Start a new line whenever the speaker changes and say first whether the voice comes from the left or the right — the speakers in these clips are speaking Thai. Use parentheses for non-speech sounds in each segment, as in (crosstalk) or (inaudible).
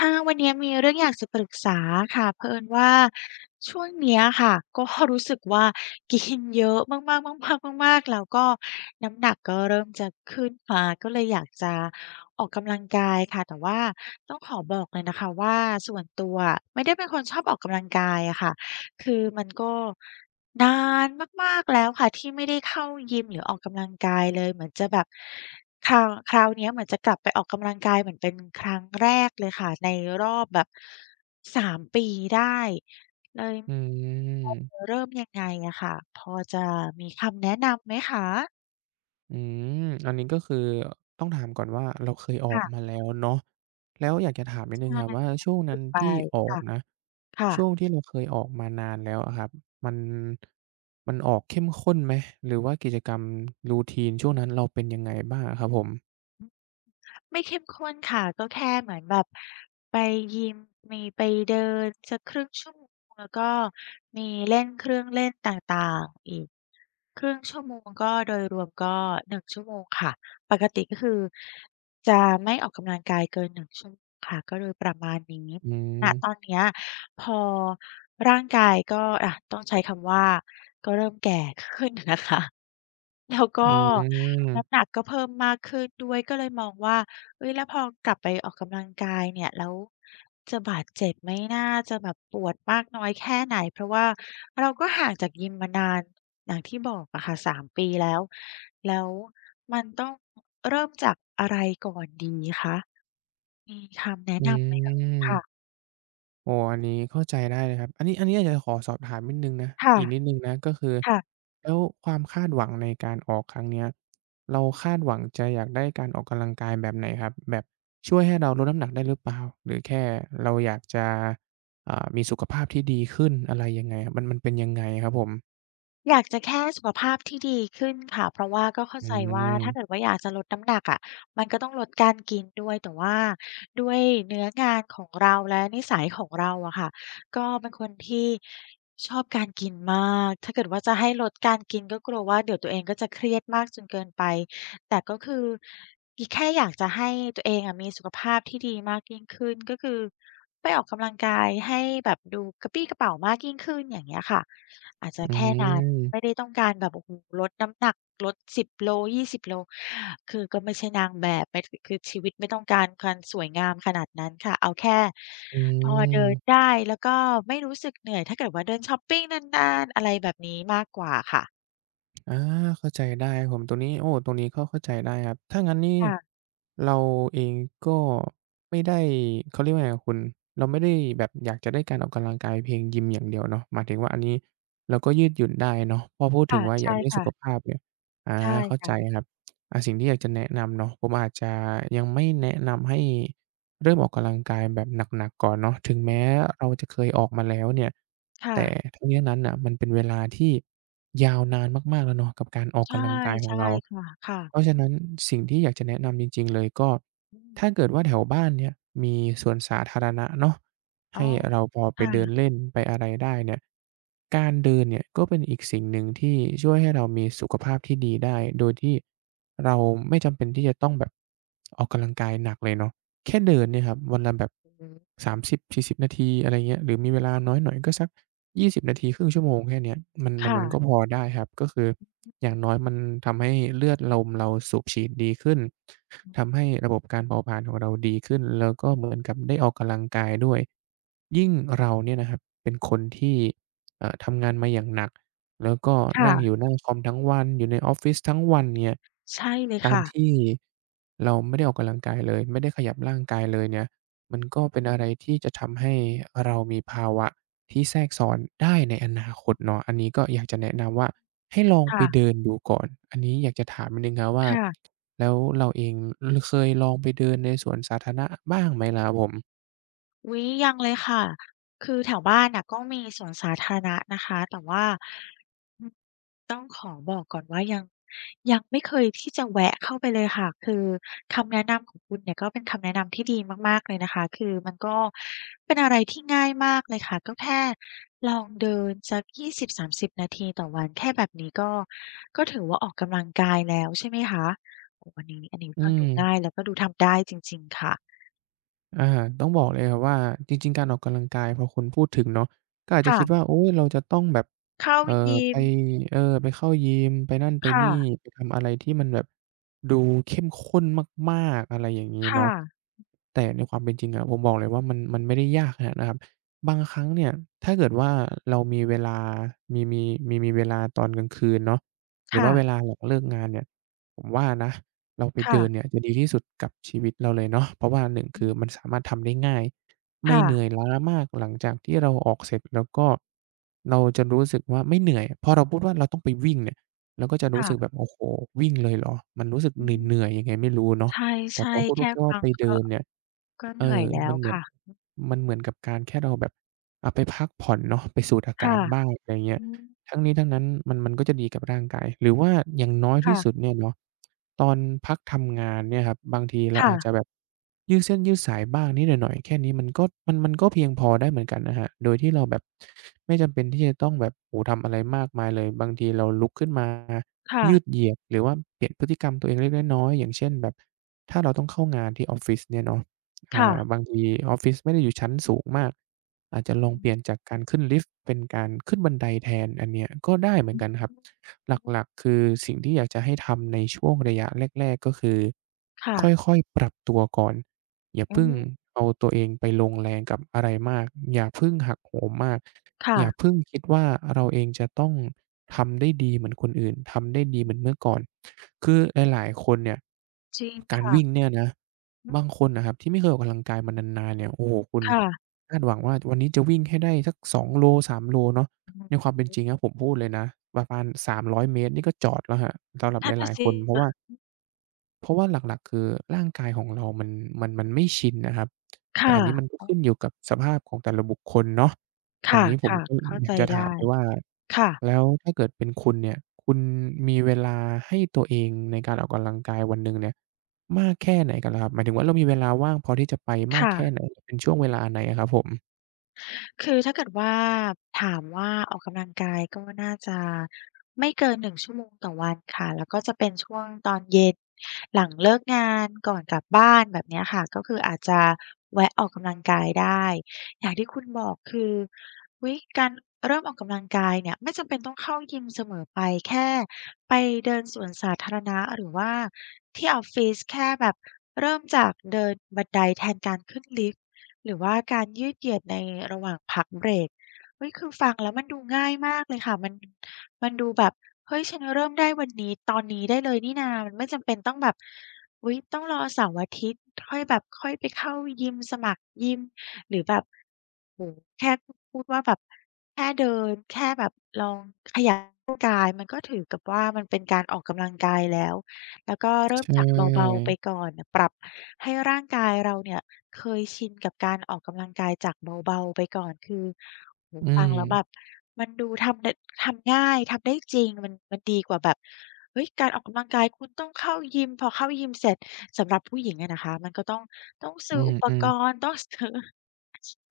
left: อาวันนี้มีเรื่องอยากจะปรึกษาค่ะเผอิญว่าช่วงเนี้ยค่ะก็ (laughs) รู้สึกว่ากินเยอะมากๆๆๆมากๆแล้วก็น้ำหนักก็เริ่มจะขึ้นมาก็เลยอยากจะออกกำลังกายค่ะแต่ว่าต้องขอบอกเลยนะคะว่าส่วนตัวไม่ได้เป็นคนชอบออกกำลังกายอะค่ะคือมันก็ นานมากๆแล้วค่ะที่ไม่ได้เข้ายิมหรือออกกำลังกายเลยเหมือนจะแบบคราวคราวเนี้ยเหมือนจะกลับไปออกกำลังกายเหมือนเป็นครั้งแรกเลยค่ะในรอบแบบ3ปีได้เลย
right: อื
left: ว่า
right: ม
left: จะเริ่มยังไงอะค่ะพอจะมีคำแนะนำไหมคะ
right: อืมอันนี้ก็คือต้องถามก่อนว่าเราเคยออกมา
left: ค่ะ
right: แล้วเนาะแล้วอยากจะถามนิดหนึ่ง
left: ใช่
right: ครับว่าช่วงนั้
left: ฝึ
right: น
left: กไป
right: ที่ออก
left: ค่ะ
right: นะ
left: ค่ะ
right: ช่วงที่เราเคยออกมานานแล้วอะครับมันมันออกเข้มข้นไหมหรือว่ากิจกรรม routine ช่วงนั้นเราเป็นยังไงบ้างอะครับผม
left: ไม่เข้มข้นค่ะก็แค่เหมือนแบบไปยิมมีไปเดินสักครึ่งชั่วโมงแล้วก็มีเล่นเครื่องเล่นต่างๆอีกครึ่งชั่วโมงก็โดยรวมก็หนึ่งชั่วโมงค่ะปกติก็คือจะไม่ออกกำลังกายเกินหนึ่งชั่วโมงค่ะก็โดยประมาณนี้
right: อื
left: ณ
right: ม
left: ตอนเนี้ยพอร่างกายก็อะต้องใช้คำว่าก็เริ่มแก่ขึ้นนะคะ แล้ว
right: อื
left: ก็น้ำห
right: ม
left: นักก็เพิ่มมากขึ้นด้วยก็เลยมองว่าเฮ้ยแล้วพอกลับไปออกกำลังกายเนี่ยแล้วจะบาดเจ็บไหมนะจะแบบปวดมากน้อยแค่ไหนเพราะว่าเราก็ห่างจากยิมมานานอย่างที่บอกอะค่ะสามปีแล้วแล้วมันต้องเริ่มจากอะไรก่อนดีคะมีคำแนะ
right: อื
left: นำไหมเอ่ย
right: ม
left: ค่ะ
right: โอ้อันนี้เข้าใจได้เลยครับ อันนี้อันนี้อยากจะขอสอบถามนิดหนึ่งนะ
left: ค่ะ
right: อีกนิดหนึ่งนะก็คือ
left: ค่ะ
right: แล้วความคาดหวังในการออกครั้งเนี้ยเราคาดหวังจะอยากได้การออกกำลังกายแบบไหนครับ แบบช่วยให้เราลดน้ำหนักได้หรือเปล่าหรือแค่เราอยากจะมีสุขภาพที่ดีขึ้นอะไรยังไงครับมันเป็นยังไงครับผม
left: อยากจะแค่สุขภาพที่ดีขึ้นค่ะเพราะว่าก็เข้า
right: อื
left: ใจว่าถ้าเกิด
right: ม
left: ว่าอยากจะลดน้ำหนักอะมันก็ต้องลดการกินด้วยแต่ว่าด้วยเนื้องานของเราและนิสัยของเราอะค่ะก็เป็นคนที่ชอบการกินมากถ้าเกิดว่าจะให้ลดการกินก็กลัวว่าเดี๋ยวตัวเองก็จะเครียดมากจนเกินไปแต่ก็คืออีแค่อยากจะให้ตัวเองอะมีสุขภาพที่ดีมากยิ่งขึ้นก็คือไปออกกำลังกายให้แบบดูกระปรี้กระเปร่ามากยิ่งขึ้นอย่างเงี้ยค่ะอาจจะ
right: อื
left: แค่นั้น ไม่ได้
right: ม
left: ต้องการแบบโอ้โฮลดน้ำหนักลดสิบโลยี่สิบโลคือก็ไม่ใช่นางแบบไม่คคือชีวิตไม่ต้องการความสวยงามขนาดนั้นค่ะเอาแค่
right: อื
left: พอเดิน
right: ม
left: ได้แล้วก็ไม่รู้สึกเหนื่อยถ้าเกิดว่าเดินชอปปิงนานๆอะไรแบบนี้มากกว่าค่ะ
right: อาเข้าใจได้ครับผมตรงนี้โอ้ตรงนี้ก็เข้าใจได้ครับถ้างั้นนี่
left: ค่ะ
right: เราเองก็ไม่ได้เขาเรียกว่าไงอะคุณเราไม่ได้แบบอยากจะได้การออกกำลังกายเพียงยิมอย่างเดียวเนาะหมายถึงว่าอันนี้เราก็ยืดหยุ่นได้เนาะพอพูดถึ
left: ค่ะ
right: งว่าอยาก
left: ใช่
right: ได้สุ
left: ค่ะ
right: ขภาพเนี่ยอา
left: ใช่
right: เข้าใจ
left: ค่ะ
right: ครับอ่าสิ่งที่อยากจะแนะนำเนาะผมอาจจะยังไม่แนะนำให้ เริ่มออกกำลังกายแบบหนักๆก่อนเนาะถึงแม้เราจะเคยออกมาแล้วเนี่ย
left: ค่ะ
right: แต่ทั้งนี้ทั้งนั้นน่ะมันเป็นเวลาที่ยาวนานมากๆแล้วเนาะกับการออก
left: ใช่
right: กำลังกายของ
left: ใช่
right: เรา
left: ค่ะ
right: เพ
left: ค่ะ
right: ราะฉะนั้นสิ่งที่อยากจะแนะนำจริงๆเลยก็
left: อืม
right: ถ้าเกิดว่าแถวบ้านเนี่ยมีสวนสาธารณะเนาะ
left: อ๋อ
right: ให้เราพอไปเดิน
left: ค่ะ
right: เล่นไปอะไรได้เนี่ยการเดินเนี่ยก็เป็นอีกสิ่งหนึ่งที่ช่วยให้เรามีสุขภาพที่ดีได้โดยที่เราไม่จำเป็นที่จะต้องแบบออกกำลังกายหนักเลยเนาะ แค่เดินเนี่ยครับวันละแบบ
left: อือฮึ
right: 30-40นาทีอะไรเงี้ยหรือมีเวลาน้อยหน่อยก็สัก20นาทีครึ่งชั่วโมงแค่เนี้ยมันก็
left: ค่ะ
right: พอได้ครับก็คืออย่างน้อยมันทำให้เลือดลมเราสูบฉีดดีขึ้น
left: อื
right: ทำ
left: ม
right: ให้ระบบการเผาผลาญของเราดีขึ้นแล้วก็เหมือนกับได้ออกกำลังกายด้วยยิ่งเราเนี่ยนะครับเป็นคนที่ทำงานมาอย่างหนัก แล้วก็
left: ค่ะ
right: นั่งอยู่หน้าคอมทั้งวันอยู่ในออฟฟิศทั้งวันเนี่ย
left: ใช่เลย
right: การ
left: ค่ะ
right: ที่เราไม่ได้ออกกำลังกายเลยไม่ได้ขยับร่างกายเลยเนี่ยมันก็เป็นอะไรที่จะทำให้เรามีภาวะที่แทรกซ้อนได้ในอนาคตเนาะอันนี้ก็อยากจะแนะ
left: อืม
right: นำว่าให้ลองไป
left: ค่ะ
right: เดินดูก่อนอันนี้อยากจะถามนิดหนึ่งครับว่า
left: ค่ะ
right: แล้วเราเองลเคยลองไปเดินในสวนสาธารณะบ้างไหมล่ะครับผม
left: อุ๊ยยังเลยค่ะคือแถวบ้านน่ะก็มีสวนสาธารณะนะคะแต่ว่าอืมยังไม่เคยที่จะแวะเข้าไปเลยค่ะคือคำแนะนำของคุณเนี่ยก็เป็นคำแนะนำที่ดีมากๆเลยนะคะคือมันก็เป็นอะไรที่ง่ายมากเลยค่ะก็แค่ลองเดินสักยี่สิบสามสิบนาทีต่อวันแค่แบบนี้ก็ก็ถือว่าออกกำลังกายแล้วใช่ไหมคะโอ้อันนี้อันนี้
right: อื
left: ฟัง
right: ม
left: ดูง่ายแล้วก็ดูทำได้จริงๆค่ะ
right: อาต้องบอกเลยครับว่าจริงๆการออกกำลังกายพอคนพูดถึงเนาะก็อาจจะคิดว่า
left: ค่ะ
right: โอ๊ยเราจะต้องแบบ
left: เข้า
right: เอ่อ
left: ยิ
right: ไป
left: ม
right: เออไปเข้ายิมไปนั่นไป
left: ค่ะ
right: นี่ไปทำอะไรที่มันแบบดูเข้มข้นมากๆอะไรอย่างงี้เนาะ
left: ค่ะ
right: แต่ในความเป็นจริงอะผมบอกเลยว่ามันไม่ได้ยากขนาดนั้นครับบางครั้งเนี่ยถ้าเกิดว่าเรามีเวลามีมีมีเวลาตอนกลางคืนเนาะหรือว่าเว
left: ค่ะ
right: ลาหลังเลิกงานเนี่ยผมว่านะ เราไปเดินเนี่
left: ค่ะ
right: ยจะดีที่สุดกับชีวิตเราเลยเนาะเพราะว่าหนึ่งคือมัน
left: อ
right: สามารถทำได้ง่ายไม่
left: ค่ะ
right: เหนื่อยล้ามากหลังจากที่เราออกเสร็จแล้วก็เราจะรู้สึกว่าไม่เหนื่อยพอเราพูดว่าเราต้องไปวิ่งเนี่ยเราก็จะรู้สึกแบบ
left: ค่ะ
right: โอ้โฮวิ่งเลยเหรอมันรู้สึก
left: อื
right: เหนื่อย
left: ม
right: ๆยังไงไม่รู้เนาะ
left: ใ
right: แต่พ
left: ช่
right: อพูด
left: ๆ
right: ว่า
left: แค่
right: แค่ว่า
left: ฟัง
right: ไปเดิ
left: ก็
right: นเนี่ย
left: ก็เห
right: เอ
left: นื่อ
right: อ
left: ยแล้
right: มั
left: ว
right: นเหมือน
left: ค่ะ
right: มันเหมือนกับการแค่เราแบบอะไปพักผ่อนเนาะไปสูดอากา
left: ค่ะ
right: ศบ้างอะไรเงี้ย
left: อืม
right: ทั้งนี้ทั้งนั้นมันก็จะดีกับร่างกายหรือว่าอย่างน้อยที่
left: ค่ะ
right: สุดเนี่ยเนาะตอนพักทำงานเนี่ยครับบางทีเรา
left: ค่ะ
right: อาจจะแบบยืดเส้นยืดสายบ้างนิดหน่อยๆแค่นี้มันก็มันก็เพียงพอได้เหมือนกันนะครับโดยที่เราแบบไม่จำเป็นที่จะต้องแบบโอ้โฮทำอะไรมากมายเลยบางทีเราลุกขึ้นมายืด
left: ค่ะ
right: เหยียดหรือว่าเปลี่ยนพฤติกรรมตัวเองเล็กๆน้อยๆอย่างเช่นแบบถ้าเราต้องเข้างานที่ออฟฟิศเนี่ยเนาะ
left: ค่ะ
right: บางทีออฟฟิศไม่ได้อยู่ชั้นสูงมากอาจจะล
left: อื
right: องเปลี่ยน
left: ม
right: จากการขึ้นลิฟต์เป็นการขึ้นบันไดแทนอันเนี้ยก็ได้เหมือ
left: อื
right: น
left: อ
right: กันครับ
left: อือ
right: หลักๆคือสิ่งที่อยากจะให้ทำในช่วงระยะแรกๆก็คือค
left: ค่ะ
right: ่อยๆปรับตัวก่อนอย่า
left: อื
right: เพิ่ง
left: อ
right: เอาตัวเองไปลงแรงกับอะไรมากอย่าเพิ่งหักโหมมากอย่า
left: ค่ะ
right: เพิ่งคิดว่าเราเองจะต้องทำได้ดีเหมือนคนอื่นทำได้ดีเหมือนเมื่อก่อนคือหลายๆคนเนี่ย
left: จริง
right: การ
left: ค่ะ
right: วิ่งเนี่ยนะ
left: อ
right: บาง
left: อ
right: คนนะครับที่ไม่เคยออกกำลังกายมานานๆเนี่ยโอ้โฮคุณ
left: ค่ะ
right: คาดหวังว่าวันนี้จะวิ่งให้ได้สัก2 โล3 โลเนาะ
left: อือ
right: ในความเป็นจริงนะผมพูดเลยนะประมาณ300เมตรนี่ก็จอดแล้วครับสำหรับ
left: นั่น
right: ห
left: น่ะ
right: ลาย
left: (laughs)
right: ๆค
left: สิ
right: นเพราะว่าหลักๆคือร่างกายของเรามันไม่ชินนะครับ
left: ค
right: แต่อันนี้มัน
left: ่ะ
right: ก็ขึ้นอยู่กับสภาพของแต่ละบุคคลเนาะ
left: ค
right: อันนี้ผม
left: ่ะ
right: ก็
left: ๆเข้า
right: อ
left: ใจ
right: ยากจะถาม
left: ได้
right: เลยว่า
left: ค่ะ
right: แล้วถ้าเกิดเป็นคุณเนี่ยคุณมีเวลาให้ตัวเองในการออกกำลังกายวันหนึ่งเนี่ยมากแค่ไหนกันล่ะครับหมายถึงว่าเรามีเวลาว่างพอที่จะไปมาก
left: ค่ะ
right: แค่ไหนเป็นช่วงเวลาไหนอะครับผม
left: คือถ้าเกิดว่าถามว่าออกกำลังกายก็น่าจะไม่เกิน1ชั่วโมงต่อวันค่ะแล้วก็จะเป็นช่วงตอนเย็นหลังเลิกงานก่อนกลับบ้านแบบเนี้ยค่ะก็คืออาจจะแวะออกกำลังกายได้อย่างที่คุณบอกคืออุ๊ยการเริ่มออกกำลังกายเนี่ยไม่จำเป็นต้องเข้ายิมเสมอไปแค่ไปเดินสวนสาธารณะหรือว่าที่ออฟฟิศแค่แบบเริ่มจากเดินบันไดแทนการขึ้นลิฟต์ หรือว่าการยืดเหยียดในระหว่างพักเบรกเฮ้ยคือฟังแล้วมันดูง่ายมากเลยค่ะมันมันดูแบบเฮ้ยฉันเริ่มได้วันนี้ตอนนี้ได้เลยนี่นามันไม่จำเป็นต้องแบบอุ๊ยต้องรอเสาร์อาทิตย์ค่อยแบบค่อยไปเข้ายิมสมัครยิมหรือแบบโอ้โฮแค่พูดว่าแบบแค่เดิน แค่แบบลองขยับร่างกาย มันก็ถือกับว่ามันเป็นการออกกำลังกายแล้ว แล้วก็เริ่
right: ใช
left: มจากเบา
right: ่
left: ๆไปก่อนปรับให้ร่างกายเราเนี่ยเคยชินกับการออกกำลังกายจากเบาๆไปก่อนคือโอ้โฮ
right: อื
left: ฟั
right: ม
left: งแล้วแบบมันดูทำได้ทำง่ายทำได้จริงมันมันดีกว่าแบบเฮ้ยการออกกำลังกายคุณต้องเข้ายิมพอเข้ายิมเสร็จสำหรับผู้หญิงอะนะคะมันก็ต้องต้อง
right: อื
left: ซื้ออุป
right: ม
left: ก
right: ๆ
left: รณ์ต้องซื้อ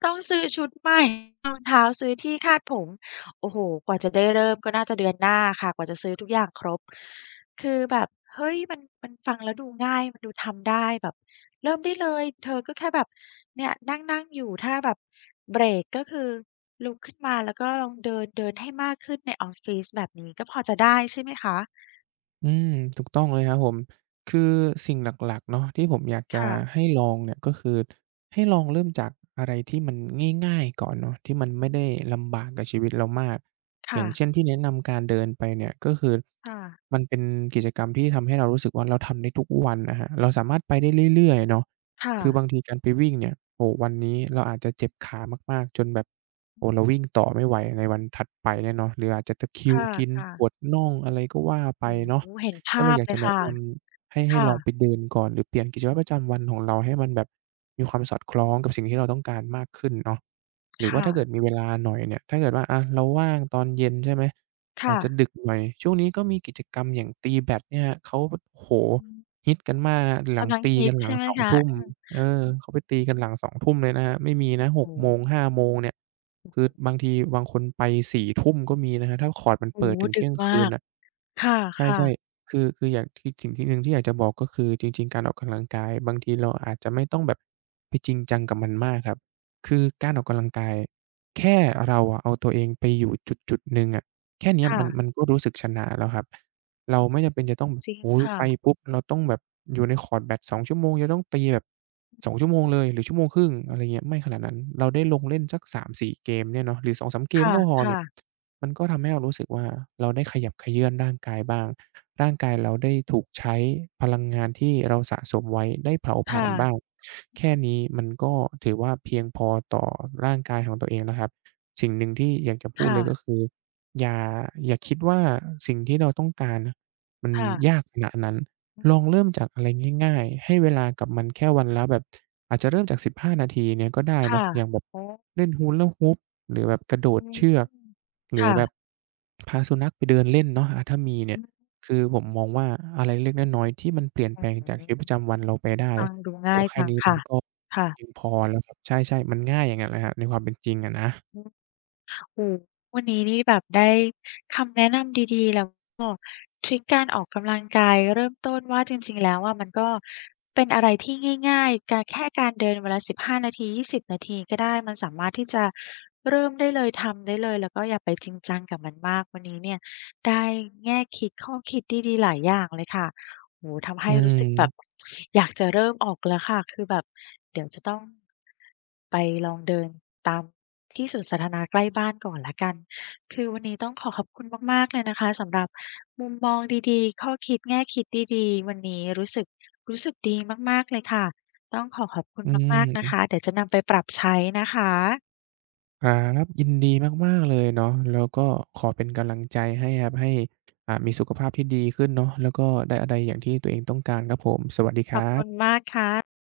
left: ต้องซื้อชุดใหม่รองเท้าซื้อที่คาดผมโอ้โฮกว่าจะได้เริ่มก็น่าจะเดือนหน้าค่ะกว่าจะซื้อทุกอย่างครบคือแบบเฮ้ยมันมันฟังแล้วดูง่ายมันดูทำได้แบบเริ่มได้เลยเธอก็แค่แบบเนี่ยนั่งๆอยู่ถ้าแบบเบรกก็คือลุกขึ้นมาแล้วก็ลองเดินเดินให้มากขึ้นในออฟฟิศแบบนี้ก็พอจะได้ใช่ไหมคะ
right: อืมถูกต้องเลยครับผมคือสิ่งหลักๆเนาะที่ผมอยากจะ
left: ค่ะ
right: ให้ลองเนี่ยก็คือให้ลองเริ่มจากอะไรที่มันง่ายๆก่อนเนาะที่มันไม่ได้ลำบากกับชีวิตเรามากอ
left: ค่ะ
right: ย่างเช่นที่แนะนำการเดินไปเนี่ยก็คือ
left: ค่ะ
right: มันเป็นกิจกรรมที่ทำให้เรารู้สึกว่าเราทำได้ทุกวันอะครับเราสามารถไปได้เรื่อยๆเนาะ
left: ค่ะ
right: คือบางทีการไปวิ่งเนี่ยโอ้โฮวันนี้เราอาจจะเจ็บขามากๆจนแบบโอ้เราวิ่งต่อไม่ไหวในวันถัดไปเนี่ยเนาะหรืออาจจะตะคริว
left: ค่ะ
right: กินปวด
left: ค่ะ
right: น่องอะไรก็ว่าไป
left: โอ้
right: เนาะ
left: โฮเห็น
right: ก็เล
left: ภา
right: ย
left: พ
right: อยาก
left: เล
right: จะ
left: ย
right: แนะ
left: ค่ะ
right: นำให้ลองไป
left: ค่ะ
right: เดินก่อนหรือเปลี่ยนกิจวัตรประจำวันของเราให้มันแบบมีความสอดคล้องกับสิ่งที่เราต้องการมากขึ้นเนาะหรือว่า
left: ค่ะ
right: ถ้าเกิดมีเวลาหน่อยเนี่ยถ้าเกิดว่าอะเราว่างตอนเย็นใช่ไหมอา
left: ค่ะ
right: จจะดึกหน่อยช่วงนี้ก็มีกิจกรรมอย่างตีแบดเนี่ยครับเขาโอ้โฮ
left: อืม
right: ฮิตกันมากนะครับหลัง
left: กำลัง
right: ตี
left: ฮิ
right: กั
left: ต
right: นหลัง
left: ใช่ไหม
right: สอง
left: คะ
right: ทุ่ม
left: อ
right: เออ
left: อ
right: เขาไปตีกันหลังสองทุ่มเลยนะครับไม่มีนะหก
left: โอ้
right: โมง
left: โฮ
right: ห้าโมงเนี่ยคือบางทีบางคนไปสี่ทุ่มก็มีนะครับถ้าคอร์ตมัน
left: โอ้
right: เปิด
left: โฮ
right: ถึง
left: ดึ
right: เที่
left: ก
right: ยงคื
left: มา
right: น
left: ก
right: น่ะ
left: ค่ะ
right: ใช่
left: ๆ
right: ๆคืออยากที่สิ่งที่หนึ่งที่อยากจะบอกก็คือจริงๆการออกกำลังกายบางทีเราอาจจะไม่ต้องแบบไปจริงจังกับมันมากครับคือการออกกำลังกายแค่เราอะเอาตัวเองไปอยู่จุดๆหนึ่งอะแค่เนี้ย
left: ค่ะ
right: มันก็รู้สึกชนะแล้วครับเราไม่จำเป็นจะต้องแบบ
left: จริง
right: โอ้โฮ
left: ค่ะ
right: ไปปุ๊บเราต้องแบบอยู่ในคอร์ตแบดสองชั่วโมงจะต้องตีแบบสองชั่วโมงเลยหรือชั่วโมงครึ่งอะไรเงี้ยไม่ขนาดนั้นเราได้ลงเล่นสักสามสี่เกมเนี่ยเนาะหรือสองสามเกม
left: ค่ะ
right: ก็พอเนี่ย
left: ค่ะ
right: มันก็ทำให้เรารู้สึกว่าเราได้ขยับเขยื้อนร่างกายบ้างร่างกายเราได้ถูกใช้พลังงานที่เราสะสมไว้ได้เผาผ
left: ค
right: ลาญบ้าง
left: ่ะ
right: แค่นี้มันก็ถือว่าเพียงพอต่อร่างกายของตัวเองแล้วครับสิ่งหนึ่งที่อยากจะพูดเลยก็
left: ค่ะ
right: คืออย่าอย่าคิดว่าสิ่งที่เราต้องการน่ะมัน
left: ค่ะ
right: ยากขนาดนั้น
left: อื
right: ลอง
left: ม
right: เริ่มจากอะไรง่ายๆให้เวลากับมันแค่วันละแบบอาจจะเริ่มจาก15นาทีเนี่ยก็ได้
left: ค่ะ
right: เนาะอย่างแบบ
left: อ๋อ
right: เล่น Hula Hoop หรือแบบกระโดด
left: อื
right: เชือ
left: ม
right: กหรือแบบ
left: ค่ะ
right: พาสุนัขไปเดินเล่นเนาะอาถ้ามีเนี่
left: อื
right: ย
left: ม
right: คือผมมองว่าอะไรเล็กๆน้อยๆที่มันเปลี่ยนแปลงจากชีวิตประจำวันเราไปได้
left: ฟังดู
right: โอ้
left: ง่า
right: โฮ
left: ย
right: แค่
left: จัง
right: นี้มัน
left: ค่ะ
right: ก็
left: ค่ะ
right: เพียงพอแล้วครับใช่ๆมันง่ายอย่างงั้นแหละครับในความเป็นจริงอะนะ
left: โอ้โฮวันนี้นี่แบบได้คำแนะนำดีๆแล้วก็ทริกการออกกำลังกายเริ่มต้นว่าจริงๆแล้วอะมันก็เป็นอะไรที่ง่ายๆกาแค่การเดินวันละ15นาที20นาทีก็ได้มันสามารถที่จะเริ่มได้เลยทำได้เลยแล้วก็อย่าไปจริงจังกับมันมากวันนี้เนี่ยได้แง่คิดข้อคิดดีๆหลายอย่างเลยค่ะ โอ้โฮทำ
right: อื
left: ให้
right: ม
left: รู้สึกแบบอยากจะเริ่มออกแล้วค่ะคือแบบเดี๋ยวจะต้องไปลองเดินตามที่สวนสาธารณะใกล้บ้านก่อนแล้วกันคือวันนี้ต้องขอขอบคุณมากๆเลยนะคะสำหรับมุมมองดีๆข้อคิดแง่คิดดีๆวันนี้รู้สึกรู้สึกดีมากๆเลยค่ะต้องขอขอบคุณ
right: อื
left: มากๆนะคะ
right: ม
left: เดี๋ยวจะนำไปปรับใช้นะคะ
right: ครับยินดีมากๆเลยเนาะแล้วก็ขอเป็นกำลังใจให้ครับให้มีสุขภาพที่ดีขึ้นเนาะแล้วก็ได้อะไรอย่างที่ตัวเองต้องการครับผมสวัสดีค
left: ขอ
right: รั
left: บคุณ
right: บ
left: มากค่ะ